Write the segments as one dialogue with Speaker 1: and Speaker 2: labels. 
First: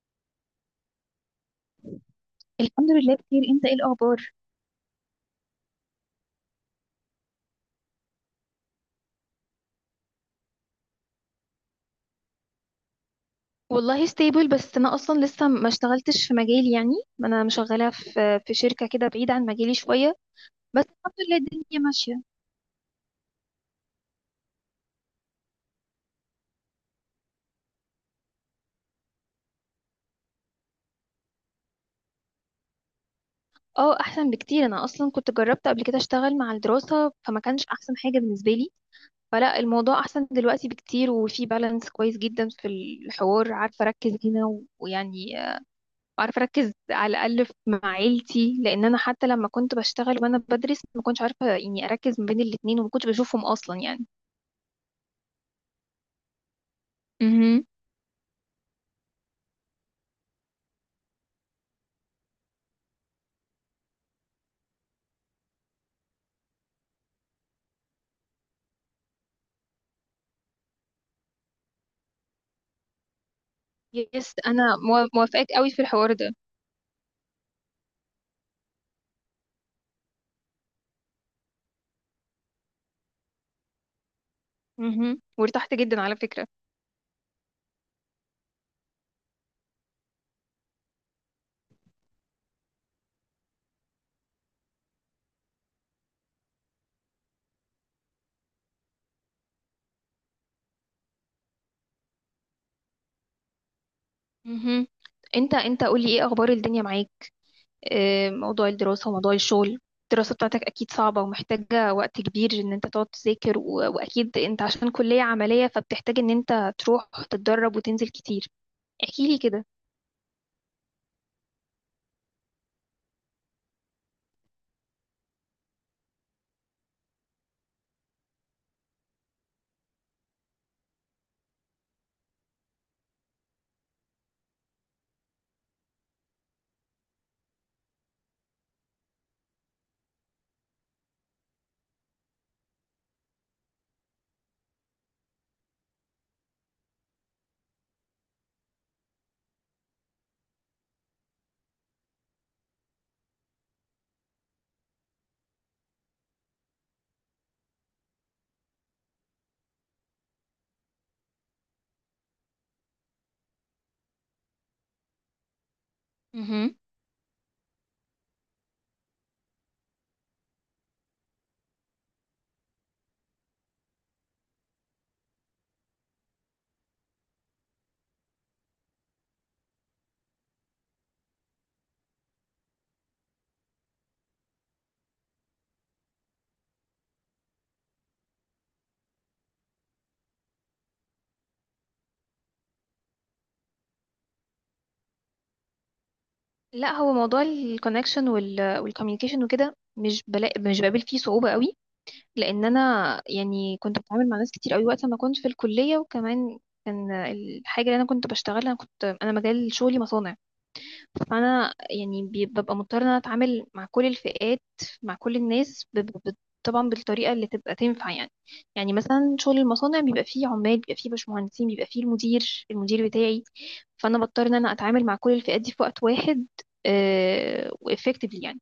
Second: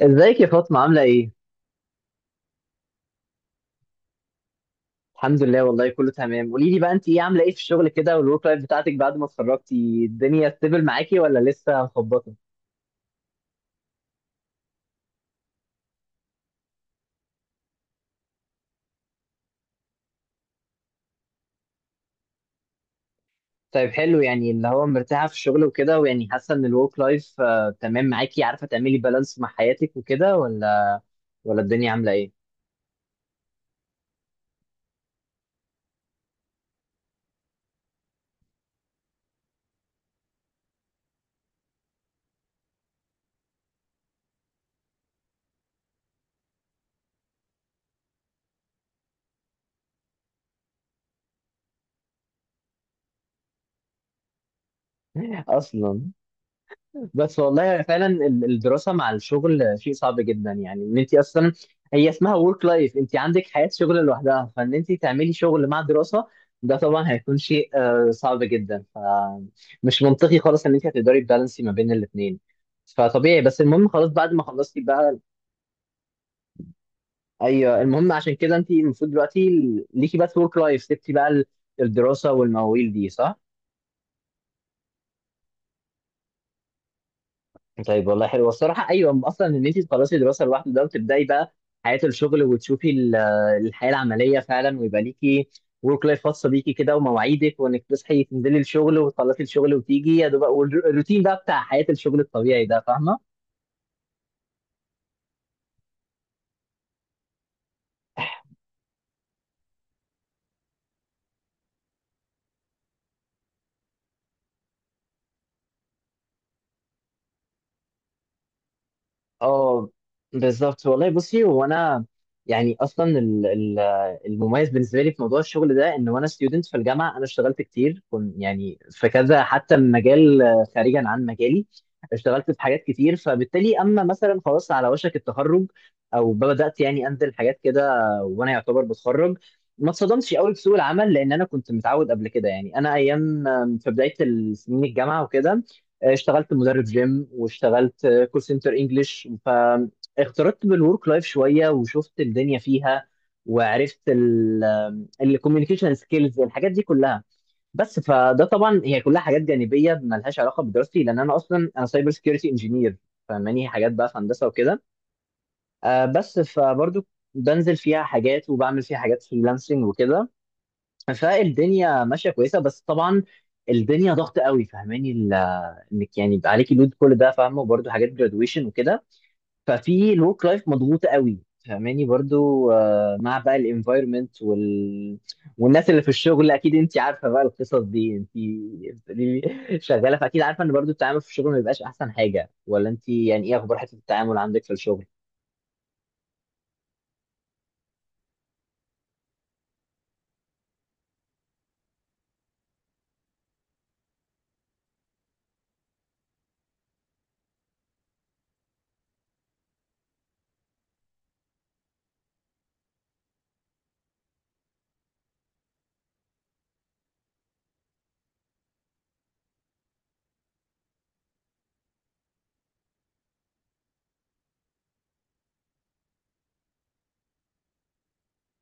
Speaker 1: ازيك يا فاطمة عاملة ايه؟
Speaker 2: الحمد لله بخير. انت ايه الاخبار؟
Speaker 1: الحمد لله والله كله تمام. قولي لي بقى، انت ايه عاملة ايه في الشغل كده، والورك لايف بتاعتك بعد ما اتخرجتي الدنيا ستيبل معاكي ولا لسه مخبطة؟
Speaker 2: والله ستيبل، بس انا اصلا لسه ما اشتغلتش في مجالي يعني. انا مشغله في شركه كده بعيده عن مجالي شويه، بس الحمد لله الدنيا ماشيه.
Speaker 1: طيب حلو، يعني اللي هو مرتاحة في الشغل وكده ويعني حاسة ان الورك لايف تمام معاكي، عارفة تعملي بالانس مع حياتك وكده، ولا الدنيا عاملة ايه؟
Speaker 2: اه، احسن بكتير. انا اصلا كنت جربت قبل كده اشتغل مع الدراسه، فما كانش احسن حاجه بالنسبه لي. فلا، الموضوع احسن دلوقتي بكتير، وفي بالانس كويس جدا في الحوار. عارفه اركز هنا و- ويعني عارفه اركز على الاقل مع عيلتي، لان انا حتى لما كنت بشتغل وانا بدرس ما كنتش عارفه يعني اركز ما بين الاتنين، وما كنتش بشوفهم اصلا يعني.
Speaker 1: اصلا. بس والله
Speaker 2: مهم.
Speaker 1: يعني فعلا الدراسه مع الشغل شيء صعب جدا، يعني ان انت اصلا هي اسمها ورك لايف، انت عندك حياه شغل لوحدها، فان انت تعملي شغل مع دراسه ده طبعا هيكون شيء صعب جدا. فمش منطقي خالص ان انت هتقدري تبالانسي ما بين الاثنين، فطبيعي. بس المهم خلاص بعد
Speaker 2: يس،
Speaker 1: ما
Speaker 2: انا
Speaker 1: خلصتي بقى،
Speaker 2: موافقاك قوي في الحوار ده.
Speaker 1: ايوه المهم، عشان كده انت المفروض دلوقتي ليكي بس ورك لايف، سبتي بقى الدراسه والمواويل دي، صح؟
Speaker 2: مهم. وارتحت جدا على فكرة.
Speaker 1: طيب والله حلو، والصراحة أيوة أصلا إن أنت تخلصي دراسة لوحده ده وتبدأي بقى حياة الشغل وتشوفي الحياة العملية فعلا، ويبقى ليكي ورك لايف خاصة بيكي كده، ومواعيدك، وإنك تصحي تنزلي الشغل وتخلصي الشغل وتيجي يا دوب الروتين بقى بتاع حياة الشغل الطبيعي ده، فاهمة؟
Speaker 2: مهم. انت قولي ايه اخبار الدنيا معاك. موضوع الدراسة وموضوع الشغل، الدراسة بتاعتك اكيد صعبة ومحتاجة وقت كبير ان انت تقعد تذاكر، واكيد انت عشان كلية عملية فبتحتاج ان انت تروح تتدرب وتنزل كتير. احكيلي كده.
Speaker 1: اه بالظبط والله. بصي، هو انا يعني اصلا المميز بالنسبه لي في موضوع الشغل ده ان وانا ستودنت في الجامعه انا اشتغلت كتير، كنت يعني في كذا حتى مجال خارجا عن مجالي. اشتغلت في حاجات كتير، فبالتالي اما مثلا خلاص على وشك التخرج او بدات يعني انزل حاجات كده وانا يعتبر بتخرج، ما اتصدمتش قوي بسوق العمل، لان انا كنت متعود قبل كده. يعني انا ايام في بدايه سنين الجامعه وكده اشتغلت مدرب جيم، واشتغلت كول سنتر انجلش، فاختلطت بالورك لايف شويه وشفت الدنيا فيها، وعرفت الكوميونيكيشن سكيلز الحاجات دي كلها. بس فده طبعا هي كلها حاجات جانبيه ملهاش علاقه بدراستي، لان انا اصلا انا سايبر سكيورتي انجينير، فماني حاجات بقى في هندسه وكده بس
Speaker 2: مهم.
Speaker 1: فبرضو بنزل فيها حاجات وبعمل فيها حاجات فريلانسنج وكده. فالدنيا ماشيه كويسه، بس طبعا الدنيا ضغط قوي، فاهماني انك يعني يبقى عليكي لود كل ده، فاهمه، وبرضه حاجات جرادويشن وكده، ففي الورك لايف مضغوطه قوي، فاهماني. برضو مع بقى الانفايرمنت والناس اللي في الشغل، اكيد انت عارفه بقى القصص دي، انت بتقولي لي شغاله فاكيد عارفه ان برضو التعامل في الشغل ما بيبقاش احسن حاجه، ولا انت يعني ايه اخبار حته التعامل عندك في الشغل؟
Speaker 2: لا، هو موضوع الكونكشن والكوميونيكيشن وكده مش مش بقابل فيه صعوبة قوي، لان انا يعني كنت بتعامل مع ناس كتير قوي وقت ما كنت في الكليه. وكمان كان الحاجه اللي انا كنت بشتغلها، انا مجال شغلي مصانع، فانا يعني ببقى مضطره ان انا اتعامل مع كل الفئات، مع كل الناس طبعا بالطريقه اللي تبقى تنفع يعني. يعني مثلا شغل المصانع بيبقى فيه عمال، بيبقى فيه باشمهندسين، بيبقى فيه المدير بتاعي، فانا بضطر ان انا اتعامل مع كل الفئات دي في وقت واحد وافكتفلي يعني.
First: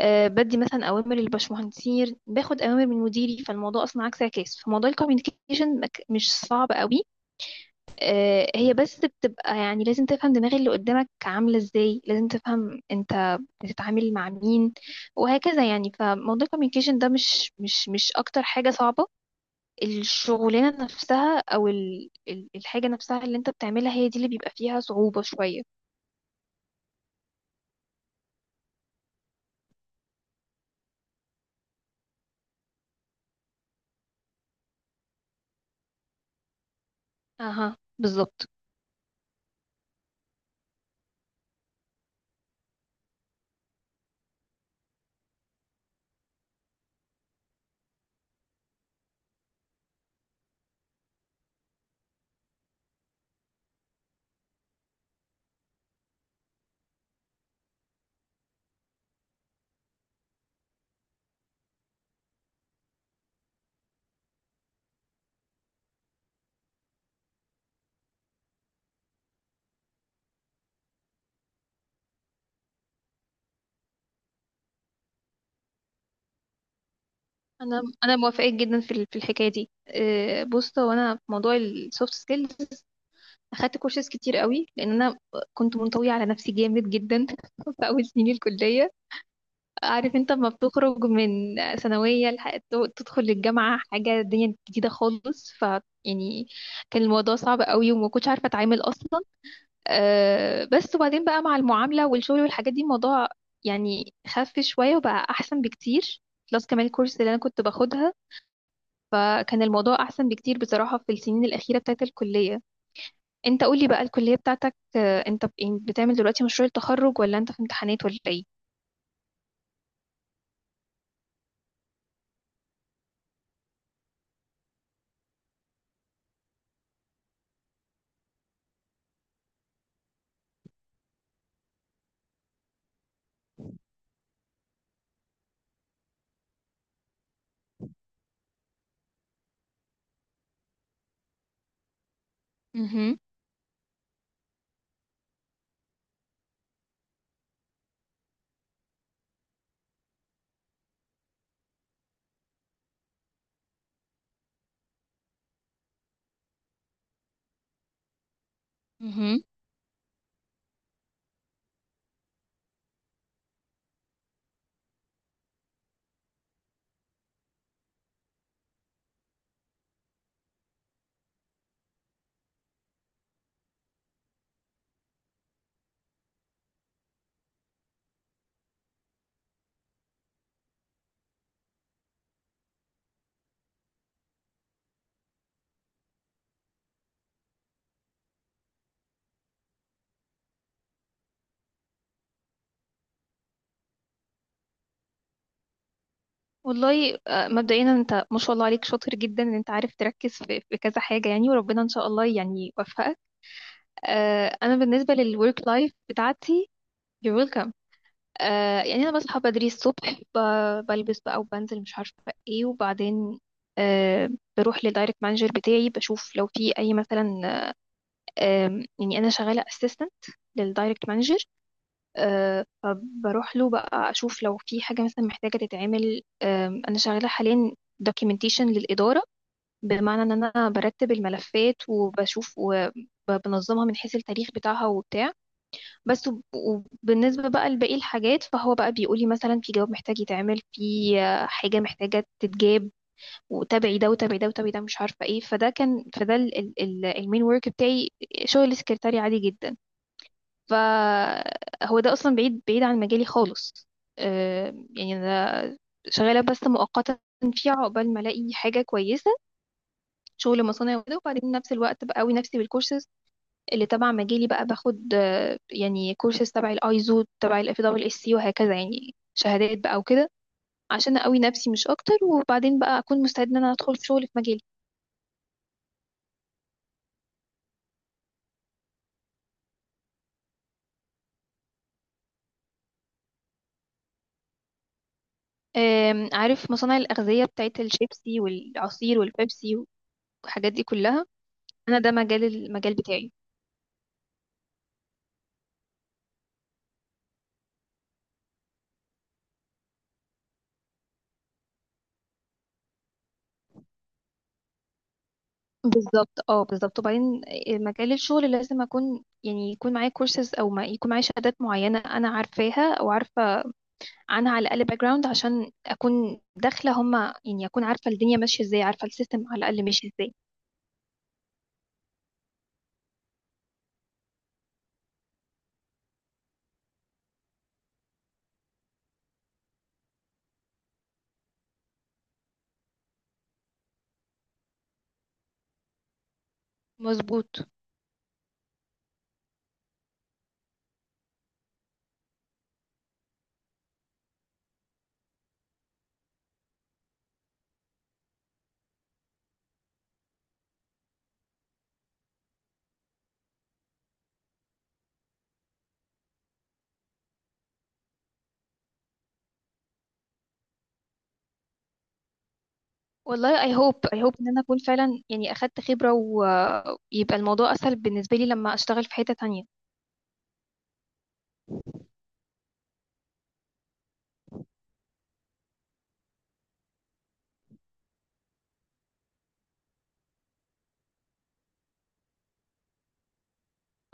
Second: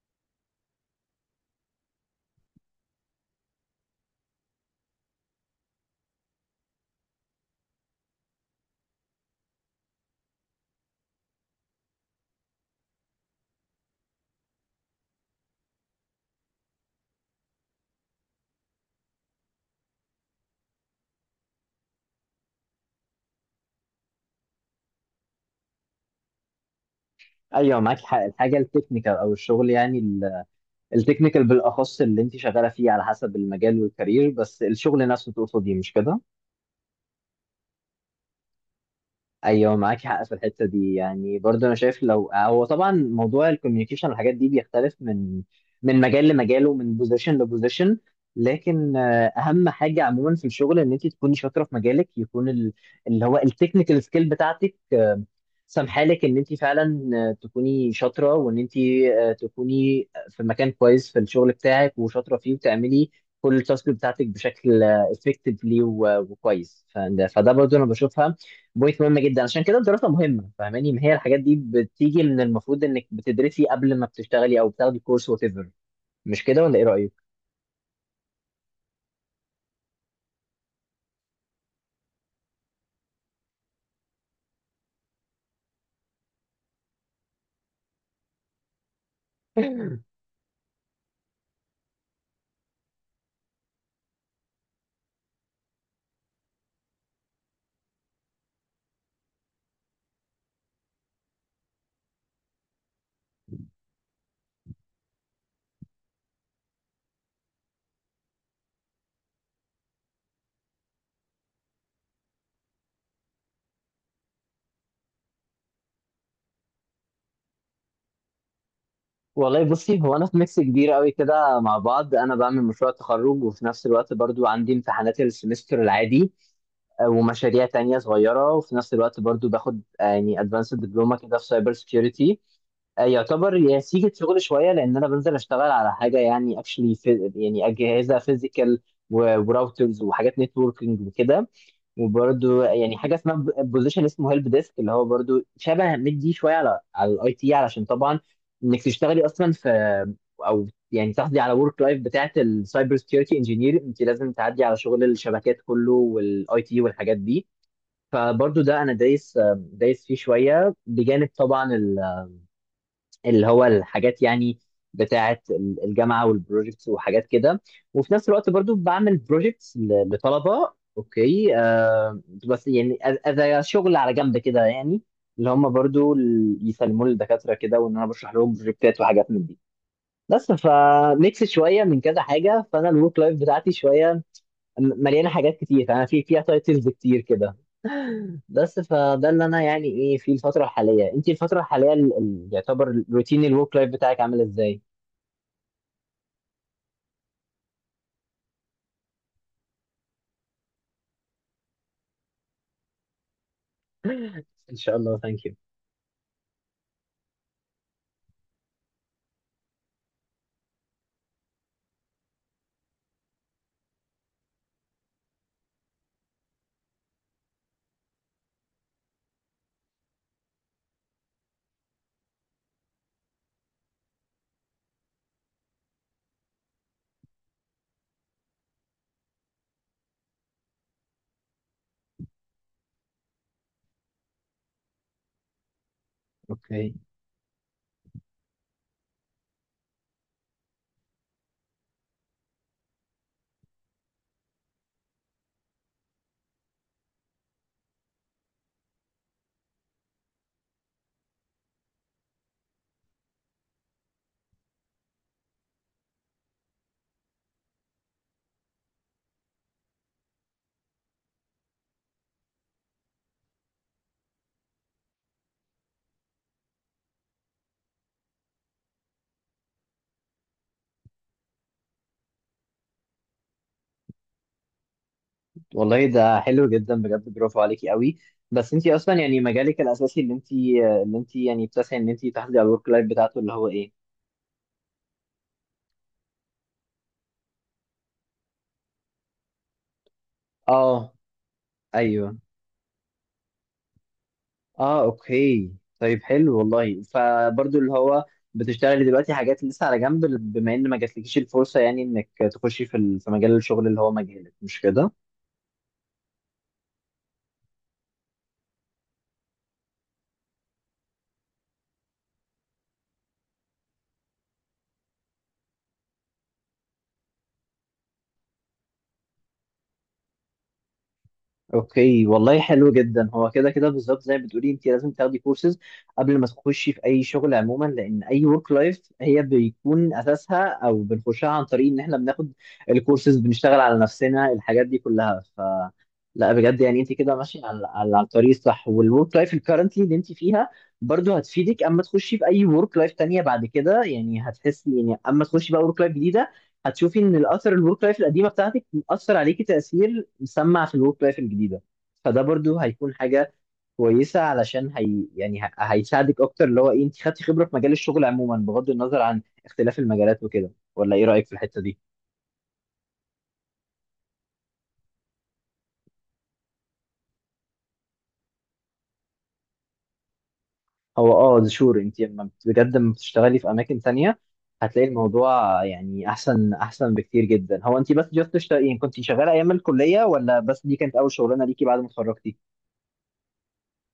Speaker 2: بدي مثلا اوامر للبشمهندسين، باخد اوامر من مديري، فالموضوع اصلا عكس عكاس. فموضوع الكوميونيكيشن مش صعب قوي. هي بس بتبقى يعني لازم تفهم دماغ اللي قدامك عامله ازاي، لازم تفهم انت بتتعامل مع مين وهكذا يعني. فموضوع الكوميونيكيشن ده مش اكتر حاجه صعبه. الشغلانه نفسها او الحاجه نفسها اللي انت بتعملها هي دي اللي بيبقى فيها صعوبه شويه.
Speaker 1: ايوه معاكي حق، الحاجه التكنيكال او الشغل، يعني التكنيكال بالاخص اللي انت شغاله فيه على حسب المجال والكارير، بس الشغل نفسه تقصدي، مش كده؟
Speaker 2: اها، بالظبط.
Speaker 1: ايوه معاك حق في الحته دي. يعني برضه انا شايف، لو هو طبعا موضوع الكوميونيكيشن والحاجات دي بيختلف من مجال لمجال ومن بوزيشن لبوزيشن، لكن اهم حاجه عموما في الشغل ان انت تكوني شاطره في مجالك، يكون اللي هو التكنيكال سكيل بتاعتك سامحالك ان انت فعلا تكوني شاطره، وان انت تكوني في مكان كويس في الشغل بتاعك وشاطره فيه، وتعملي كل التاسك بتاعتك بشكل افكتفلي وكويس. فده برضه انا بشوفها بوينت مهم جدا. عشان كده الدراسه مهمه، فاهماني؟ ما هي الحاجات دي بتيجي من المفروض انك بتدرسي قبل ما بتشتغلي، او بتاخدي كورس وات ايفر، مش كده ولا ايه رايك؟
Speaker 2: انا موافقه جدا في في الحكايه دي. بص، هو انا في موضوع السوفت سكيلز اخدت كورسات كتير قوي، لان انا كنت منطويه على نفسي جامد جدا في اول سنين الكليه. عارف انت لما بتخرج من ثانويه تدخل الجامعه حاجه الدنيا جديده خالص، ف يعني كان الموضوع صعب قوي وما كنتش عارفه اتعامل اصلا. بس وبعدين بقى مع المعامله والشغل والحاجات دي، الموضوع يعني خف شويه وبقى احسن بكتير. بلس كمان الكورس اللي انا كنت باخدها، فكان الموضوع أحسن بكتير بصراحة في السنين الأخيرة بتاعت الكلية. أنت قولي بقى، الكلية بتاعتك، أنت يعني بتعمل دلوقتي مشروع التخرج، ولا أنت في امتحانات، ولا إيه؟
Speaker 1: والله بصي، هو انا في ميكس كبير قوي كده مع بعض. انا بعمل مشروع تخرج، وفي نفس الوقت برضو عندي امتحانات السمستر العادي ومشاريع تانية صغيرة، وفي نفس الوقت برضو باخد يعني ادفانس دبلومة كده في سايبر سيكيورتي، يعتبر يا سيجة شغل شوية، لأن أنا بنزل أشتغل على حاجة يعني اكشلي، يعني أجهزة فيزيكال وراوترز وحاجات نتوركينج وكده، وبرده يعني حاجه
Speaker 2: مهم.
Speaker 1: اسمها بوزيشن اسمه هيلب ديسك، اللي هو برده شبه مدي شويه على الاي تي. علشان طبعا انك تشتغلي اصلا في، او يعني تحصلي على ورك لايف بتاعه السايبر سكيورتي انجينير، انت لازم تعدي على شغل الشبكات كله والاي تي والحاجات دي. فبرضه ده انا دايس
Speaker 2: مهم.
Speaker 1: دايس فيه شويه، بجانب طبعا اللي هو الحاجات يعني بتاعة الجامعة والبروجيكتس وحاجات كده، وفي نفس الوقت برضو بعمل بروجيكتس لطلبة اوكي بس، يعني اذا شغل على جنب كده، يعني اللي هم برضو يسلموا لي الدكاترة كده، وان انا بشرح لهم بروجكتات وحاجات من دي. بس فميكس شوية من كذا حاجة، فانا الورك لايف بتاعتي شوية مليانة حاجات كتير، انا في فيها تايتلز كتير كده. بس فده اللي انا يعني ايه في الفتره الحاليه. انت الفتره الحاليه يعتبر روتين الورك لايف بتاعك عامل ازاي؟
Speaker 2: والله مبدئيا أنت ما شاء الله عليك شاطر جدا إن أنت عارف تركز في كذا حاجة يعني، وربنا إن شاء الله يعني يوفقك.
Speaker 1: ان
Speaker 2: أنا
Speaker 1: شاء
Speaker 2: بالنسبة
Speaker 1: الله، ثانك يو.
Speaker 2: للورك لايف بتاعتي. you're welcome. يعني أنا بصحى بدري الصبح، بلبس بقى وبنزل مش عارفة إيه، وبعدين آه، بروح للدايركت مانجر بتاعي، بشوف لو في أي مثلا. يعني انا شغاله اسيستنت للدايركت مانجر، فبروح له بقى اشوف لو في حاجه مثلا محتاجه تتعمل. انا شغاله حاليا دوكيومنتيشن للاداره، بمعنى ان انا برتب الملفات وبشوف وبنظمها من حيث التاريخ بتاعها وبتاع. بس،
Speaker 1: اوكي،
Speaker 2: وبالنسبه بقى لباقي الحاجات، فهو بقى بيقول لي مثلا في جواب محتاج يتعمل، في حاجه محتاجه تتجاب، وتابعي ده وتابعي ده وتابعي ده مش عارفه ايه. فده المين ورك بتاعي، شغل السكرتاري عادي جدا، فهو ده اصلا بعيد بعيد عن مجالي خالص. يعني انا شغاله بس مؤقتا فيها عقبال ما الاقي حاجه كويسه، شغل مصانع وكده. وبعدين نفس الوقت بقوي نفسي بالكورسز اللي تبع مجالي، بقى باخد يعني كورسز تبع الايزو، تبع الـFWSC، وهكذا يعني شهادات بقى وكده، عشان اقوي نفسي مش اكتر، وبعدين بقى اكون مستعد ان انا ادخل في شغل في مجالي.
Speaker 1: والله ده حلو جدا، بجد برافو عليكي قوي. بس انت اصلا يعني مجالك الاساسي اللي انت يعني بتسعي ان انت تحافظي على الورك لايف بتاعته اللي هو ايه؟
Speaker 2: عارف مصانع الاغذيه بتاعت الشيبسي والعصير والبيبسي والحاجات دي
Speaker 1: اه.
Speaker 2: كلها، انا ده
Speaker 1: ايوه.
Speaker 2: المجال بتاعي.
Speaker 1: اه اوكي. طيب حلو والله، فبرضو اللي هو بتشتغلي دلوقتي حاجات لسه على جنب، بما ان ما جاتلكيش الفرصه يعني انك تخشي في في مجال الشغل اللي هو مجالك، مش كده؟
Speaker 2: بالظبط، اه بالظبط. وبعدين مجال الشغل لازم اكون يعني يكون معايا كورسز، او ما يكون معايا شهادات معينه انا عارفاها او عارفه عنها على الاقل باك جراوند، عشان اكون داخله هما يعني اكون عارفه الدنيا ماشيه ازاي، عارفه السيستم على الاقل ماشي ازاي.
Speaker 1: اوكي، والله حلو جدا. هو كده كده بالظبط زي ما بتقولي، انت لازم تاخدي كورسز قبل ما تخشي في اي شغل عموما، لان اي ورك لايف هي بيكون اساسها او بنخشها عن طريق ان احنا بناخد الكورسز، بنشتغل على نفسنا، الحاجات دي كلها. لا بجد يعني انت كده ماشيه
Speaker 2: مظبوط.
Speaker 1: على الطريق الصح، والورك لايف الكرنتلي اللي انت فيها برضو هتفيدك اما تخشي في اي ورك لايف تانية بعد كده. يعني هتحسي، يعني اما تخشي بقى ورك لايف جديده، هتشوفي ان الاثر الورك لايف القديمه بتاعتك اثر عليكي تاثير مسمع في الورك لايف الجديده، فده برضو هيكون حاجه كويسه، علشان هي يعني هيساعدك اكتر، اللي هو ايه، انت خدتي خبره في مجال الشغل عموما بغض النظر عن اختلاف المجالات وكده، ولا ايه رايك في الحته دي؟
Speaker 2: والله اي هوب اي هوب ان انا اكون فعلا يعني اخدت خبره، ويبقى الموضوع اسهل بالنسبه لي لما اشتغل في حته تانية.
Speaker 1: هو اه شور، انت لما بجد لما بتشتغلي في اماكن تانية هتلاقي الموضوع يعني احسن احسن بكتير جدا. هو انت بس جاست تشتغلي، يعني كنت شغاله ايام الكليه، ولا بس دي كانت اول شغلانه ليكي بعد ما اتخرجتي؟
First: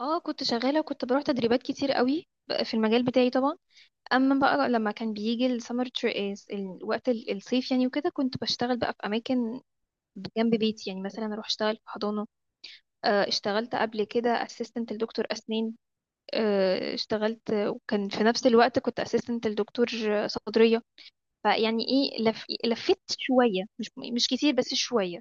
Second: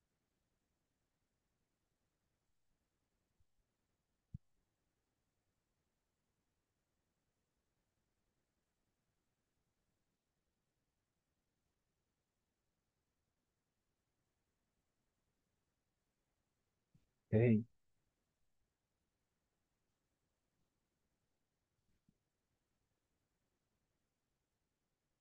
Speaker 2: اه، كنت شغاله وكنت بروح تدريبات كتير قوي في المجال بتاعي طبعا. اما بقى لما كان بيجي السمر، الوقت الصيف يعني وكده، كنت بشتغل بقى في اماكن جنب بيتي، يعني مثلا اروح اشتغل في حضانه. اشتغلت قبل كده اسيستنت لدكتور اسنان. اشتغلت وكان في نفس الوقت كنت اسيستنت لدكتور صدريه، فيعني ايه لفيت شويه، مش كتير بس شويه.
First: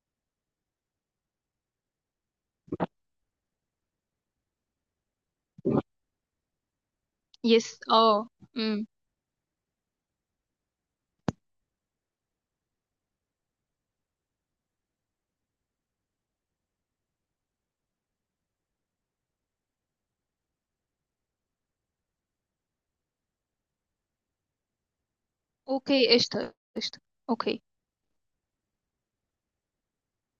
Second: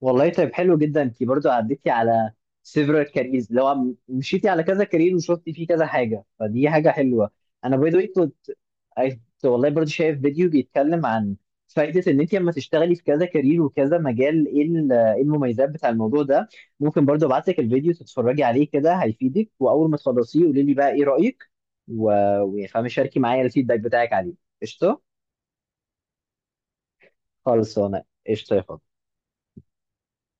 Speaker 1: والله طيب حلو جدا، انت برضو عديتي على several careers، اللي هو مشيتي على كذا كارير وشفتي فيه كذا حاجه، فدي حاجه حلوه. انا
Speaker 2: يس،
Speaker 1: باي ذا
Speaker 2: اه.
Speaker 1: كنت
Speaker 2: امم.
Speaker 1: كنت والله برضو شايف فيديو بيتكلم عن فائده ان انت لما تشتغلي في كذا كارير وكذا مجال، ايه ايه المميزات بتاع الموضوع ده. ممكن برضو ابعت لك الفيديو تتفرجي عليه كده هيفيدك، واول ما تخلصيه قولي لي بقى ايه رايك، و... وفاهمه شاركي معايا الفيدباك بتاعك عليه. قشطه.
Speaker 2: اوكي، قشطه قشطه، اوكي.
Speaker 1: خلصانه. قشطه يا فندم.